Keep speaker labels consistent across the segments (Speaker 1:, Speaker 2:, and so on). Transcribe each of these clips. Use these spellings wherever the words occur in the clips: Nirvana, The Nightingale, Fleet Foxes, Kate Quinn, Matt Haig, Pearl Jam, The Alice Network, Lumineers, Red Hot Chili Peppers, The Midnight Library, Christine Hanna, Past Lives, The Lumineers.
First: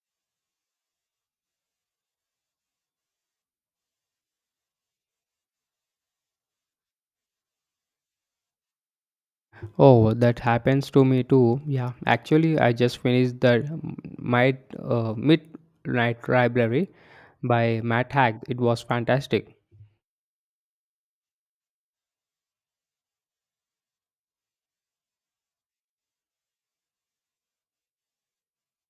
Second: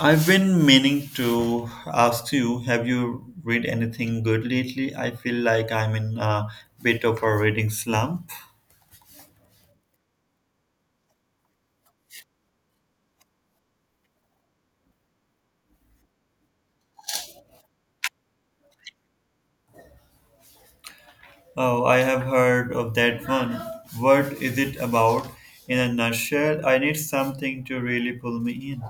Speaker 1: I've been meaning to ask you, have you read anything good lately? I feel like I'm in a bit of a reading slump.
Speaker 2: Oh, that happens to me too. Yeah, actually, I just finished the Might Midnight Library by Matt Haig. It was fantastic.
Speaker 1: Oh, I have heard of that one. What is it about? In a nutshell, I need something to really pull me in.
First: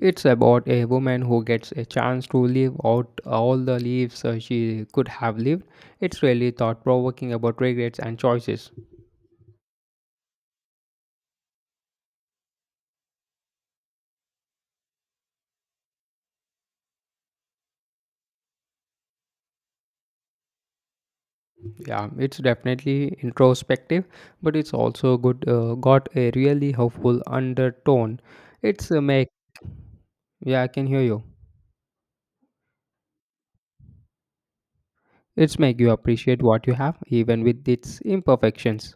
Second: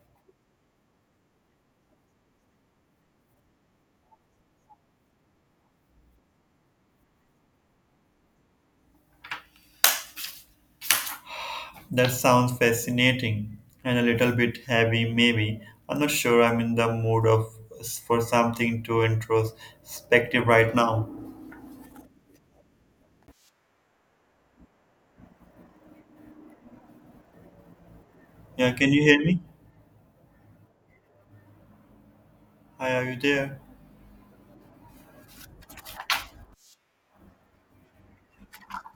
Speaker 2: It's about a woman who gets a chance to live out all the lives she could have lived. It's really thought provoking about regrets and choices.
Speaker 1: That sounds fascinating and a little bit heavy, maybe. I'm not sure I'm in the mood of For something too introspective right now.
Speaker 2: Yeah, it's definitely introspective, but it's also good. Got a really helpful undertone.
Speaker 1: Yeah,
Speaker 2: It's
Speaker 1: can
Speaker 2: a
Speaker 1: you hear
Speaker 2: make.
Speaker 1: me?
Speaker 2: Yeah, I can hear you.
Speaker 1: Hi, are you there?
Speaker 2: It's make you appreciate what you have even with its imperfections.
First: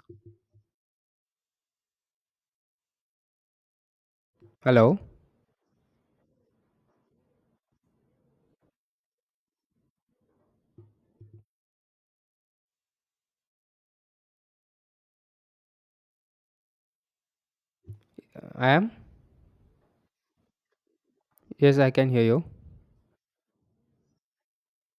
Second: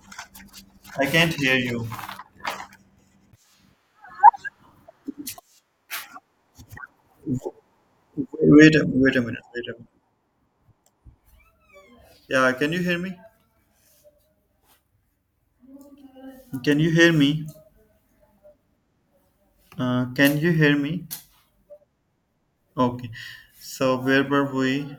Speaker 1: I can't hear you.
Speaker 2: Hello,
Speaker 1: Wait a minute. Wait a minute. Yeah, can you hear me? Can you hear me?
Speaker 2: I am.
Speaker 1: Can you hear me?
Speaker 2: Yes, I can hear you.
Speaker 1: Okay. So where were we?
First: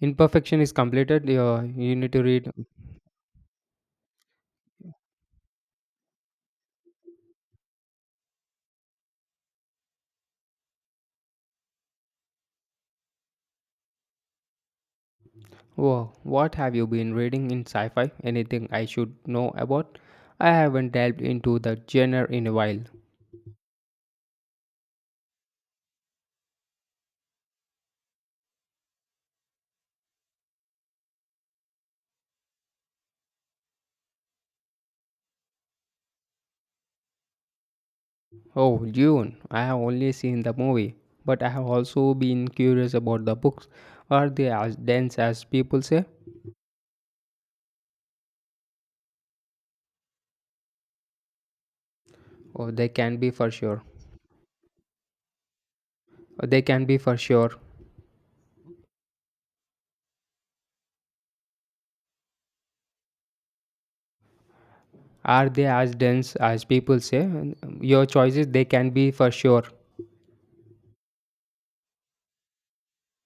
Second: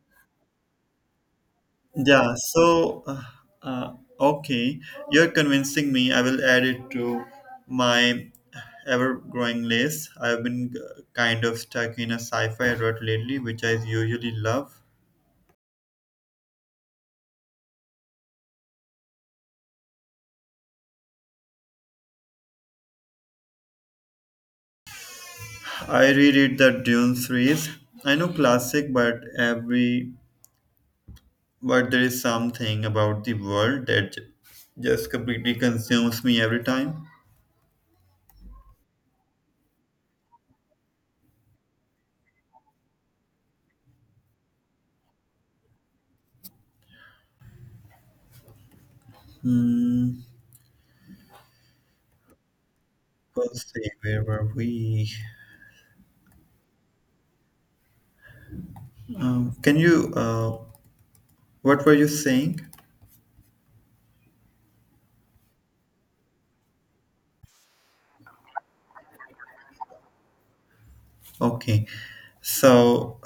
Speaker 2: Imperfection is completed. You need to
Speaker 1: Yeah.
Speaker 2: read.
Speaker 1: Uh, okay, you're convincing me. I will add it to my ever-growing list. I've been kind of stuck in a sci-fi rut lately, which I usually love.
Speaker 2: Whoa, what have you been reading in sci-fi? Anything I should know about? I haven't delved into the genre in a while.
Speaker 1: I reread the Dune series. I know classic, but there is something about the world that just completely consumes me every time.
Speaker 2: Oh, June. I have only seen the movie, but I have also been curious about the books. Are they as dense as people say?
Speaker 1: Hmm.
Speaker 2: Oh, they can be for
Speaker 1: Let's
Speaker 2: sure.
Speaker 1: see, where were we?
Speaker 2: They can be for sure.
Speaker 1: Um, can you, uh, what were you saying?
Speaker 2: Are they as dense as people say? Your choices, they can be for sure.
Speaker 1: Okay, so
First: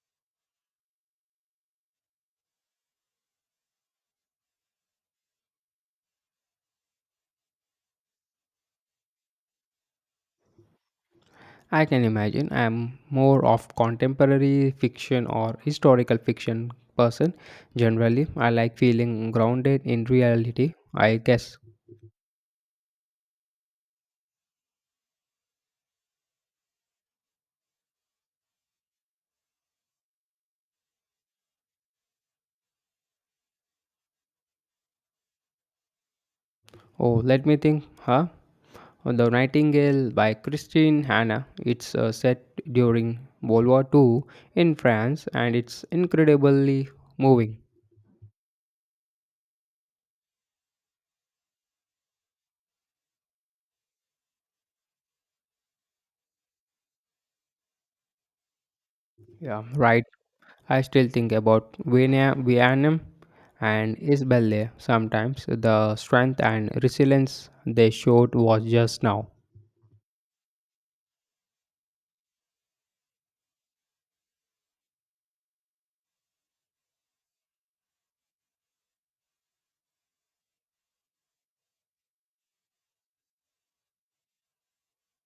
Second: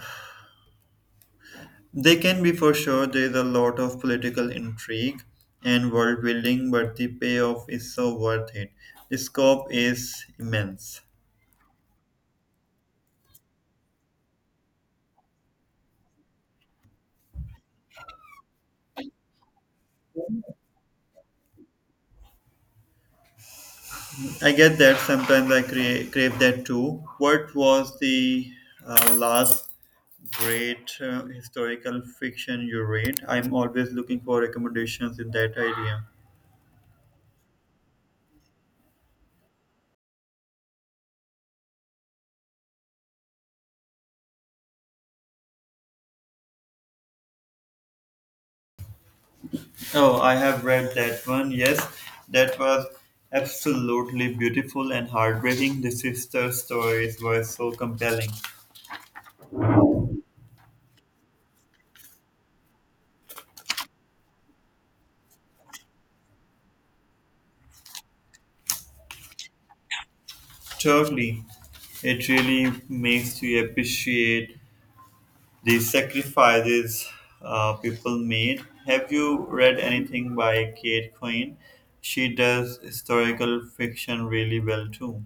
Speaker 1: they can be for sure. There is a lot of political intrigue and world building, but the payoff is so worth it. The scope is immense.
Speaker 2: I can imagine. I'm more of contemporary fiction or historical fiction person. Generally, I like feeling grounded in reality. I guess.
Speaker 1: I get that. Sometimes I crave that too. What was the last great historical fiction you read? I'm always looking for recommendations in that area.
Speaker 2: Oh, let me think. Huh? The Nightingale by Christine Hanna. It's set during World War II in France, and it's incredibly moving.
Speaker 1: Oh, I have read that one. Yes, that was absolutely beautiful and heartbreaking. The sister stories were so compelling.
Speaker 2: Yeah, right. I still think about Vietnam and Isabelle sometimes. The strength and resilience they showed was just now.
Speaker 1: Totally. It really makes you appreciate the sacrifices people made. Have you read anything by Kate Quinn? She does historical fiction really well too.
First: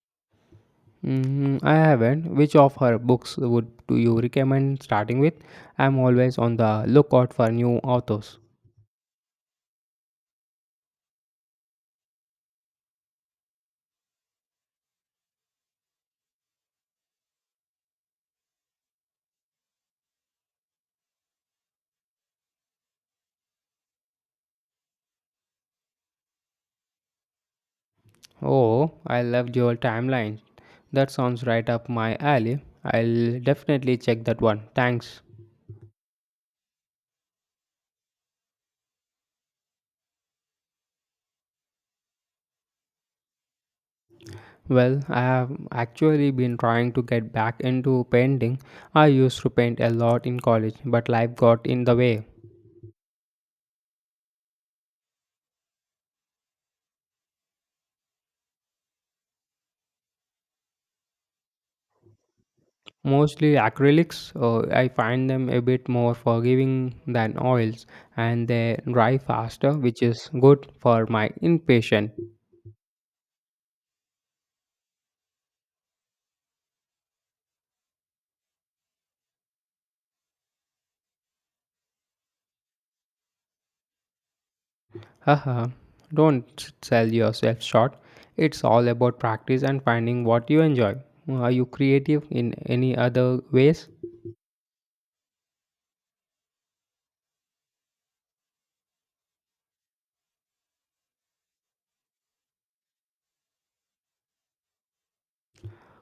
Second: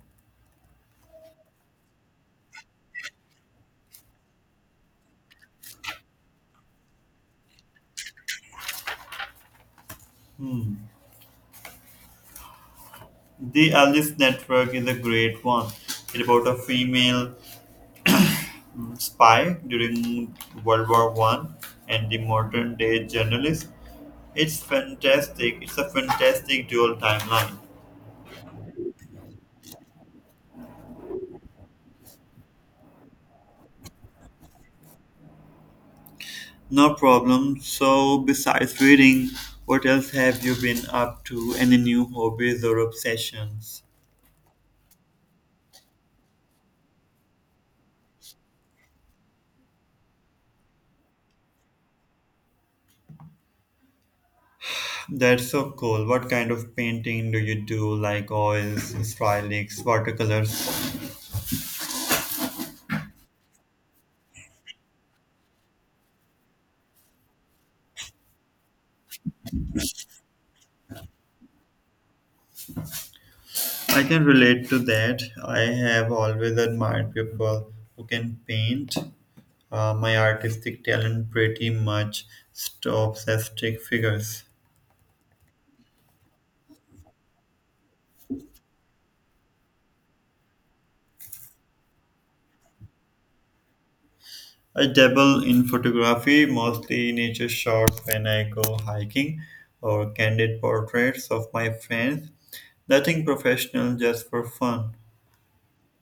Speaker 2: Mm, I haven't. Which of her books would do you recommend starting with? I'm always on the lookout for new authors.
Speaker 1: Hmm. The Alice Network is a great one. It's about a female spy during World War One and the modern day journalist. It's fantastic. It's a fantastic dual timeline.
Speaker 2: Oh, I love your timeline. That sounds right up my alley. I'll definitely check that one. Thanks.
Speaker 1: No problem. So, besides reading, what else have you been up to? Any new hobbies or obsessions?
Speaker 2: Well, I have actually been trying to get back into painting. I used to paint a lot in college, but life got in the way.
Speaker 1: That's so cool. What kind of painting do you do? Like oils, acrylics, watercolors?
Speaker 2: Mostly acrylics, I find them a bit more forgiving than oils and they dry faster, which is good for my impatient.
Speaker 1: I can relate to that. I have always admired people who can paint. My artistic talent pretty much stops at stick figures.
Speaker 2: Haha, don't sell yourself short. It's all about practice and finding what you enjoy. Are you creative in any other ways?
Speaker 1: I dabble in photography, mostly nature shots when I go hiking or candid portraits of my friends. Nothing professional, just for fun.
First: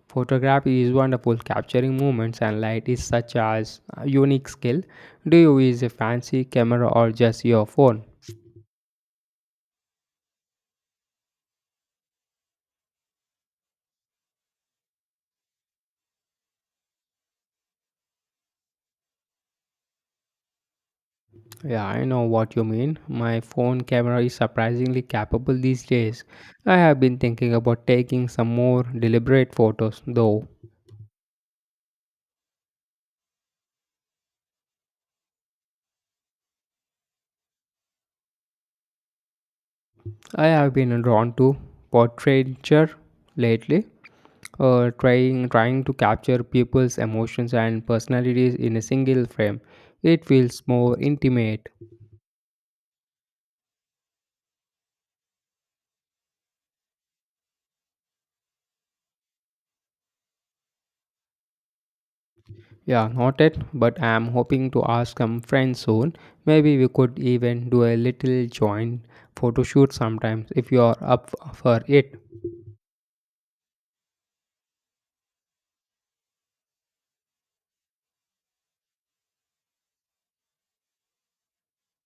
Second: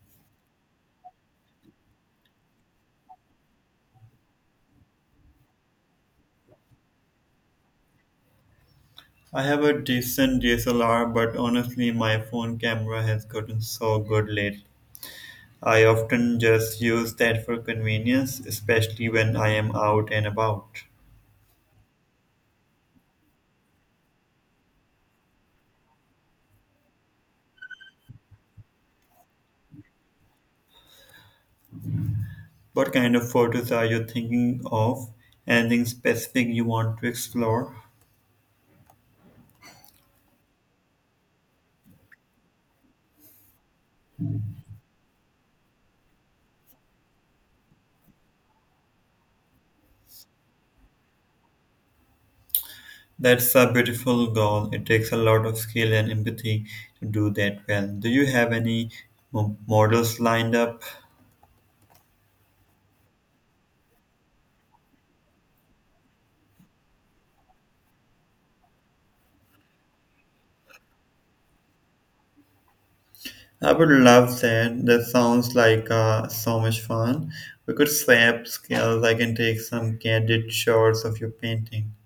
Speaker 2: Photography is wonderful. Capturing moments and light is such as a unique skill. Do you use a fancy camera or just your phone?
Speaker 1: I have a decent DSLR, but honestly, my phone camera has gotten so good lately. I often just use that for convenience, especially when I am out and about.
Speaker 2: Yeah, I know what you mean. My phone camera is surprisingly capable these days. I have been thinking about taking some more deliberate photos, though.
Speaker 1: What kind of photos are you thinking of? Anything specific you want to explore?
Speaker 2: I have been drawn to portraiture lately, trying to capture people's emotions and personalities in a single frame. It feels more intimate.
Speaker 1: That's a beautiful goal. It takes a lot of skill and empathy to do that well. Do you have any models lined up?
Speaker 2: Yeah, noted, but I'm hoping to ask some friends soon. Maybe we could even do a little joint photo shoot sometimes if you're up for it.
Speaker 1: I would love that. That sounds like so much fun. We could swap skills. I can take some candid shots of your painting.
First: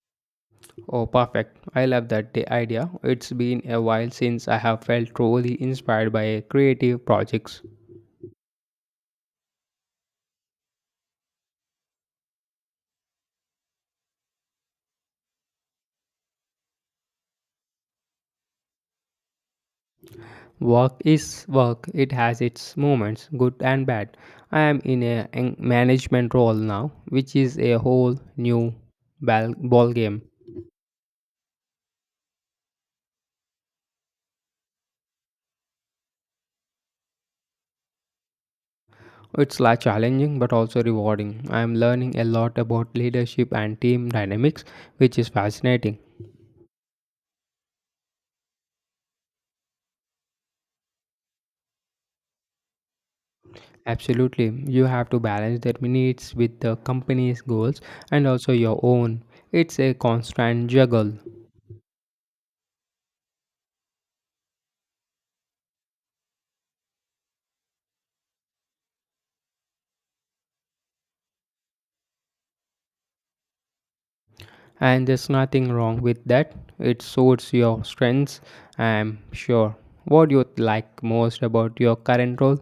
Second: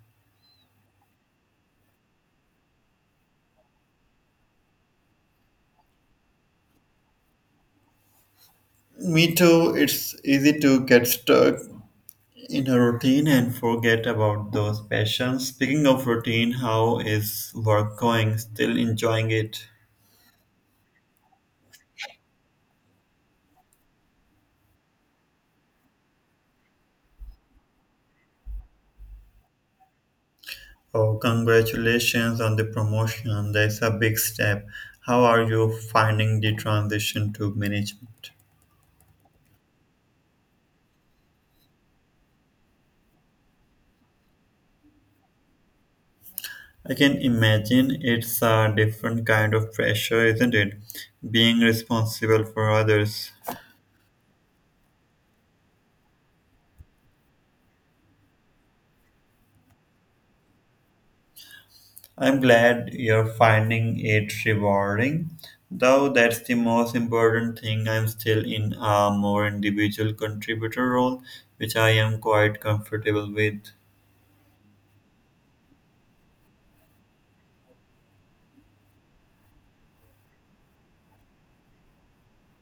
Speaker 2: Oh, perfect. I love that the idea. It's been a while since I have felt truly inspired by a creative projects.
Speaker 1: Me too. It's easy to get stuck in a routine and forget about those passions. Speaking of routine, how is work going? Still enjoying it?
Speaker 2: Work is work. It has its moments, good and bad. I am in management role now, which is a whole new ball game.
Speaker 1: Oh, congratulations on the promotion. That's a big step. How are you finding the transition to management?
Speaker 2: It's like challenging but also rewarding. I am learning a lot about leadership and team dynamics, which is fascinating.
Speaker 1: I can imagine it's a different kind of pressure, isn't it? Being responsible for others.
Speaker 2: Absolutely, you have to balance their needs with the company's goals and also your own. It's a constant juggle,
Speaker 1: I'm glad you're finding it rewarding. Though that's the most important thing, I'm still in a more individual contributor role, which I am quite comfortable with.
Speaker 2: and there's nothing wrong with that. It suits your strengths, I'm sure. What do you like most about your current role?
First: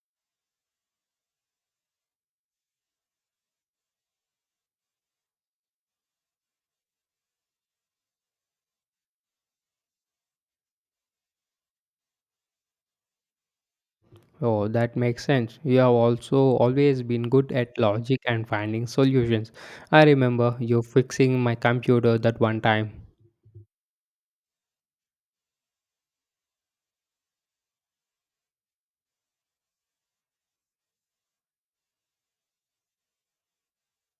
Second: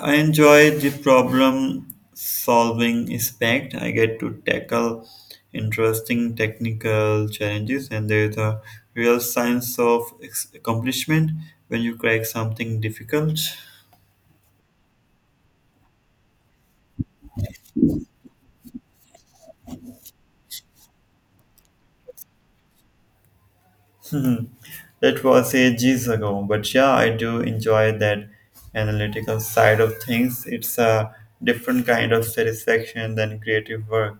Speaker 1: I enjoy the problem solving aspect. I get to tackle interesting technical challenges, and there's a real sense of accomplishment when you crack something difficult.
Speaker 2: Oh, that makes sense. You have also always been good at logic and finding solutions. I remember you fixing my computer that one time.
Speaker 1: That was ages ago, but yeah, I do enjoy that analytical side of things. It's a different kind of satisfaction than creative work.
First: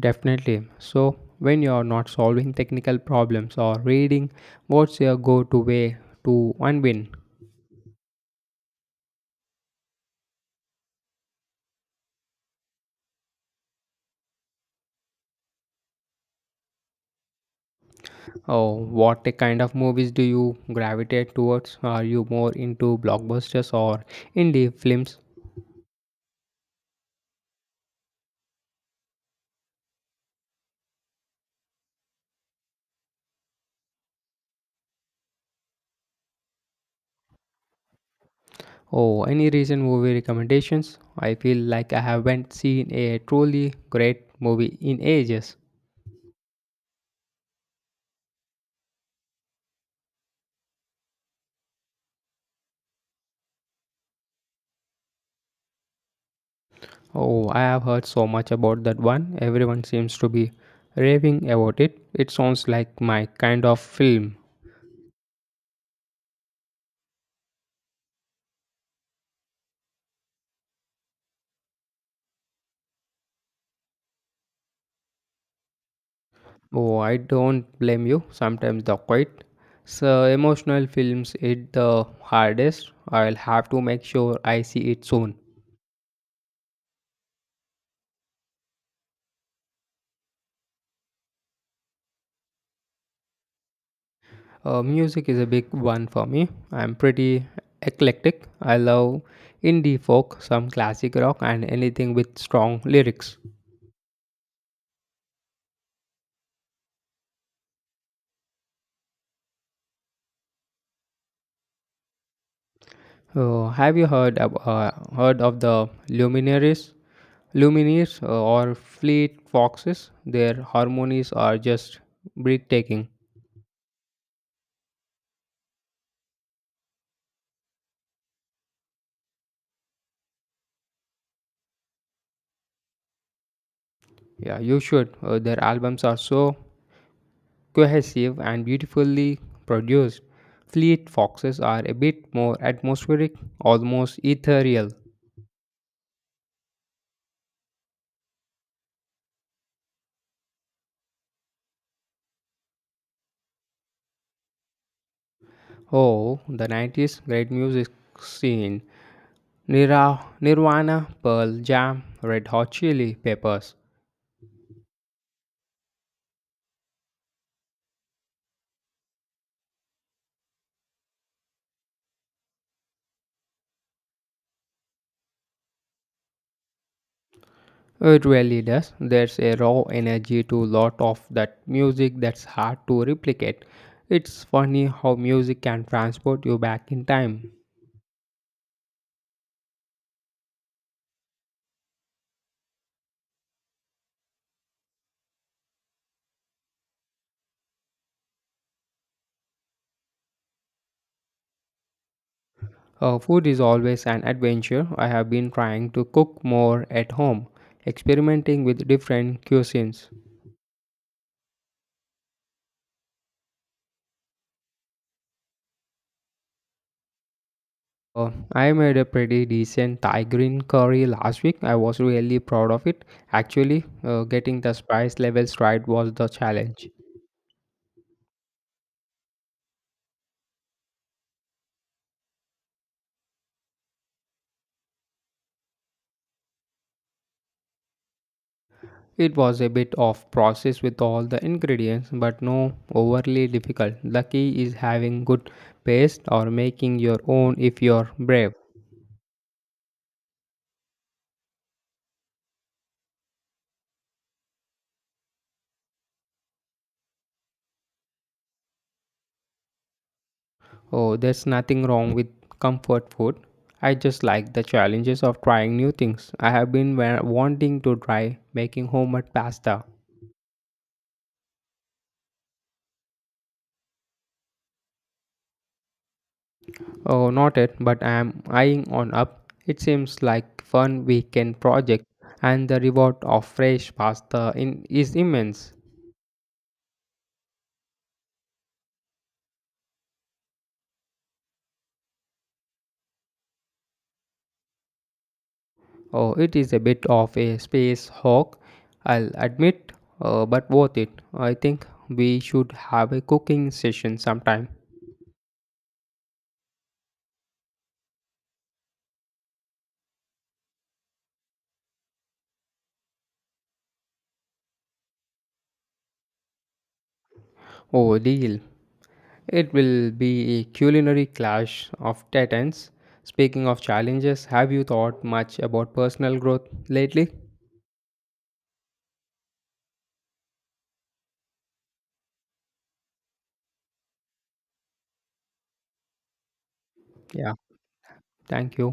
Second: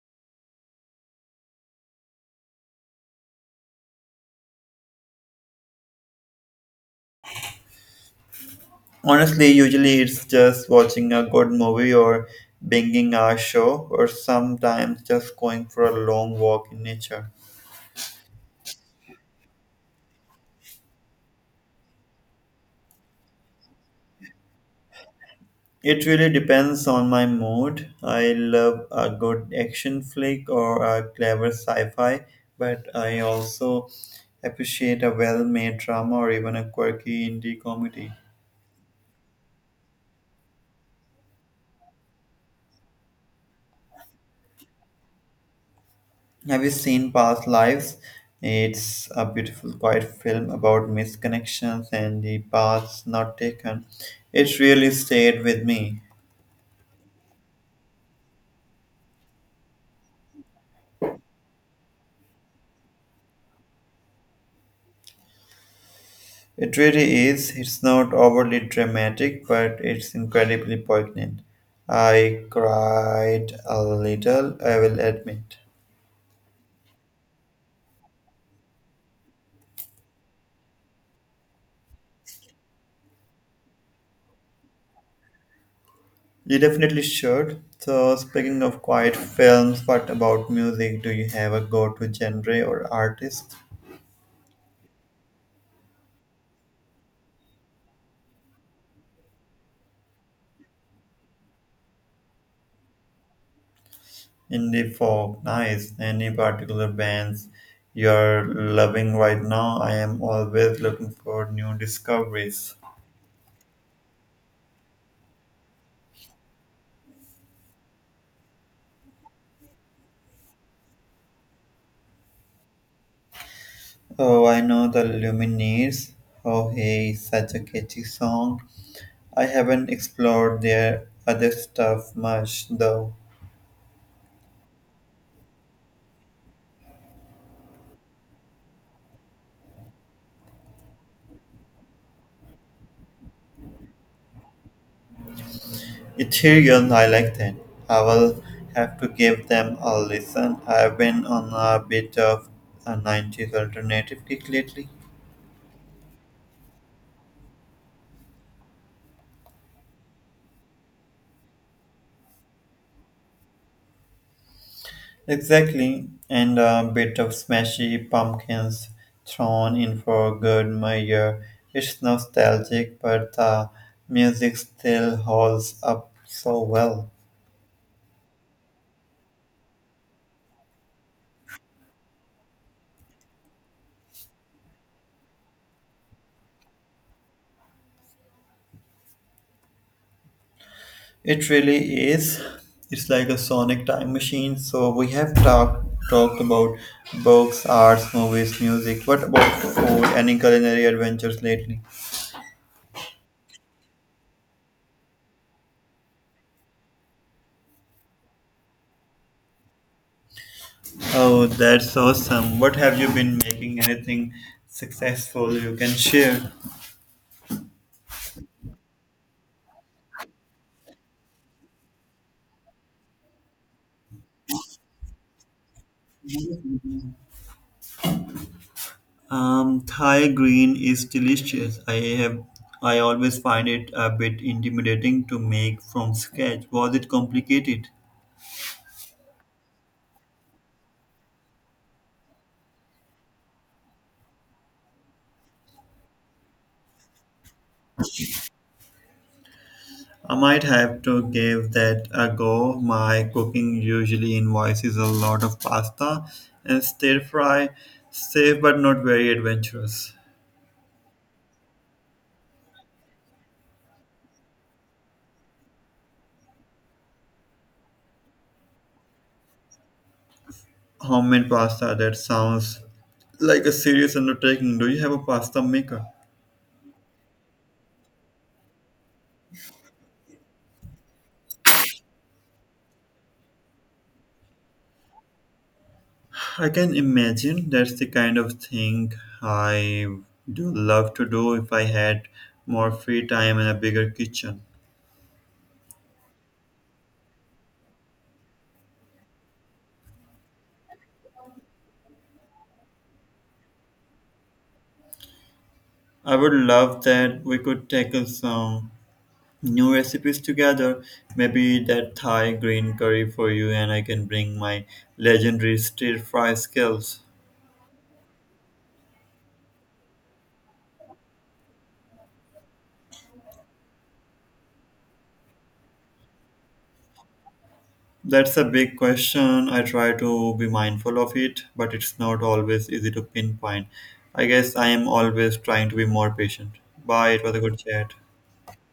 Speaker 2: Definitely. So, when you are not solving technical problems or reading, what's your go to way to unwind?
Speaker 1: Honestly, usually it's just watching a good movie or binging a show, or sometimes just going for a long walk in nature.
Speaker 2: Oh, what kind of movies do you gravitate towards? Are you more into blockbusters or indie films?
Speaker 1: It really depends on my mood. I love a good action flick or a clever sci fi, but I also appreciate a well made drama or even a quirky indie comedy.
Speaker 2: Oh, any recent movie recommendations? I feel like I haven't seen a truly great movie in ages.
Speaker 1: Have you seen Past Lives? It's a beautiful, quiet film about misconnections and the paths not taken. It really stayed with me.
Speaker 2: Oh, I have heard so much about that one. Everyone seems to be raving about it. It sounds like my kind of film.
Speaker 1: It really is. It's not overly dramatic, but it's incredibly poignant. I cried a little, I will admit.
Speaker 2: Oh, I don't blame you. Sometimes the quite so emotional films hit the hardest. I'll have to make sure I see it soon.
Speaker 1: You definitely should. So, speaking of quiet films, what about music? Do you have a go to genre or artist?
Speaker 2: Music is a big one for me. I'm pretty eclectic. I love indie folk, some classic rock, and anything with strong lyrics.
Speaker 1: Indie folk, nice. Any particular bands you're loving right now? I am always looking for new discoveries.
Speaker 2: Have you heard heard of the Lumineers, or Fleet Foxes? Their harmonies are just breathtaking.
Speaker 1: Oh, I know the Lumineers. Oh, hey, such a catchy song. I haven't explored their other stuff much though.
Speaker 2: Yeah, you should. Their albums are so cohesive and beautifully produced. Fleet Foxes are a bit more atmospheric, almost ethereal.
Speaker 1: Ethereal, I like that. I will have to give them a listen. I've been on a bit of a 90s alternative kick lately.
Speaker 2: Oh, the 90s great music scene. Nirvana, Pearl Jam, Red Hot Chili Peppers.
Speaker 1: Exactly, and a bit of smashy pumpkins thrown in for good measure. It's nostalgic, but the music still holds up so well.
Speaker 2: It really does. There's a raw energy to lot of that music that's hard to replicate. It's funny how music can transport you back in time.
Speaker 1: It really is. It's like a sonic time machine. So we have talked about books, arts, movies, music. What about food? Any culinary adventures lately?
Speaker 2: Food is always an adventure. I have been trying to cook more at home, experimenting with different cuisines.
Speaker 1: Oh, that's awesome. What have you been making? Anything successful you can share?
Speaker 2: I made a pretty decent Thai green curry last week. I was really proud of it. Actually, getting the spice levels right was the challenge.
Speaker 1: Thai green is delicious. Have I always find it a bit intimidating to make from scratch. Was it complicated?
Speaker 2: It was a bit of process with all the ingredients, but no overly difficult. The key is having good paste or making your own if you're brave.
Speaker 1: I might have to give that a go. My cooking usually involves a lot of pasta and stir fry, safe but not very adventurous.
Speaker 2: Oh, there's nothing wrong with comfort food. I just like the challenges of trying new things. I have been wanting to try making homemade pasta.
Speaker 1: Homemade pasta that sounds like a serious undertaking. Do you have a pasta maker?
Speaker 2: Oh, not yet, but I am eyeing on up. It seems like fun weekend project, and the reward of fresh pasta in, is immense.
Speaker 1: I can imagine that's the kind of thing I do love to do if I had more free time and a bigger kitchen.
Speaker 2: Oh, it is a bit of a space hog, I'll admit, but worth it. I think we should have a cooking session sometime.
Speaker 1: I would love that we could tackle some new recipes together. Maybe that Thai green curry for you, and I can bring my legendary stir fry skills.
Speaker 2: Oh, deal. It will be a culinary clash of titans. Speaking of challenges, have you thought much about personal growth lately?
Speaker 1: That's a big question. I try to be mindful of it, but it's not always easy to pinpoint. I guess I am always trying to be more patient. Bye, it was
Speaker 2: Yeah,
Speaker 1: a good chat.
Speaker 2: thank you.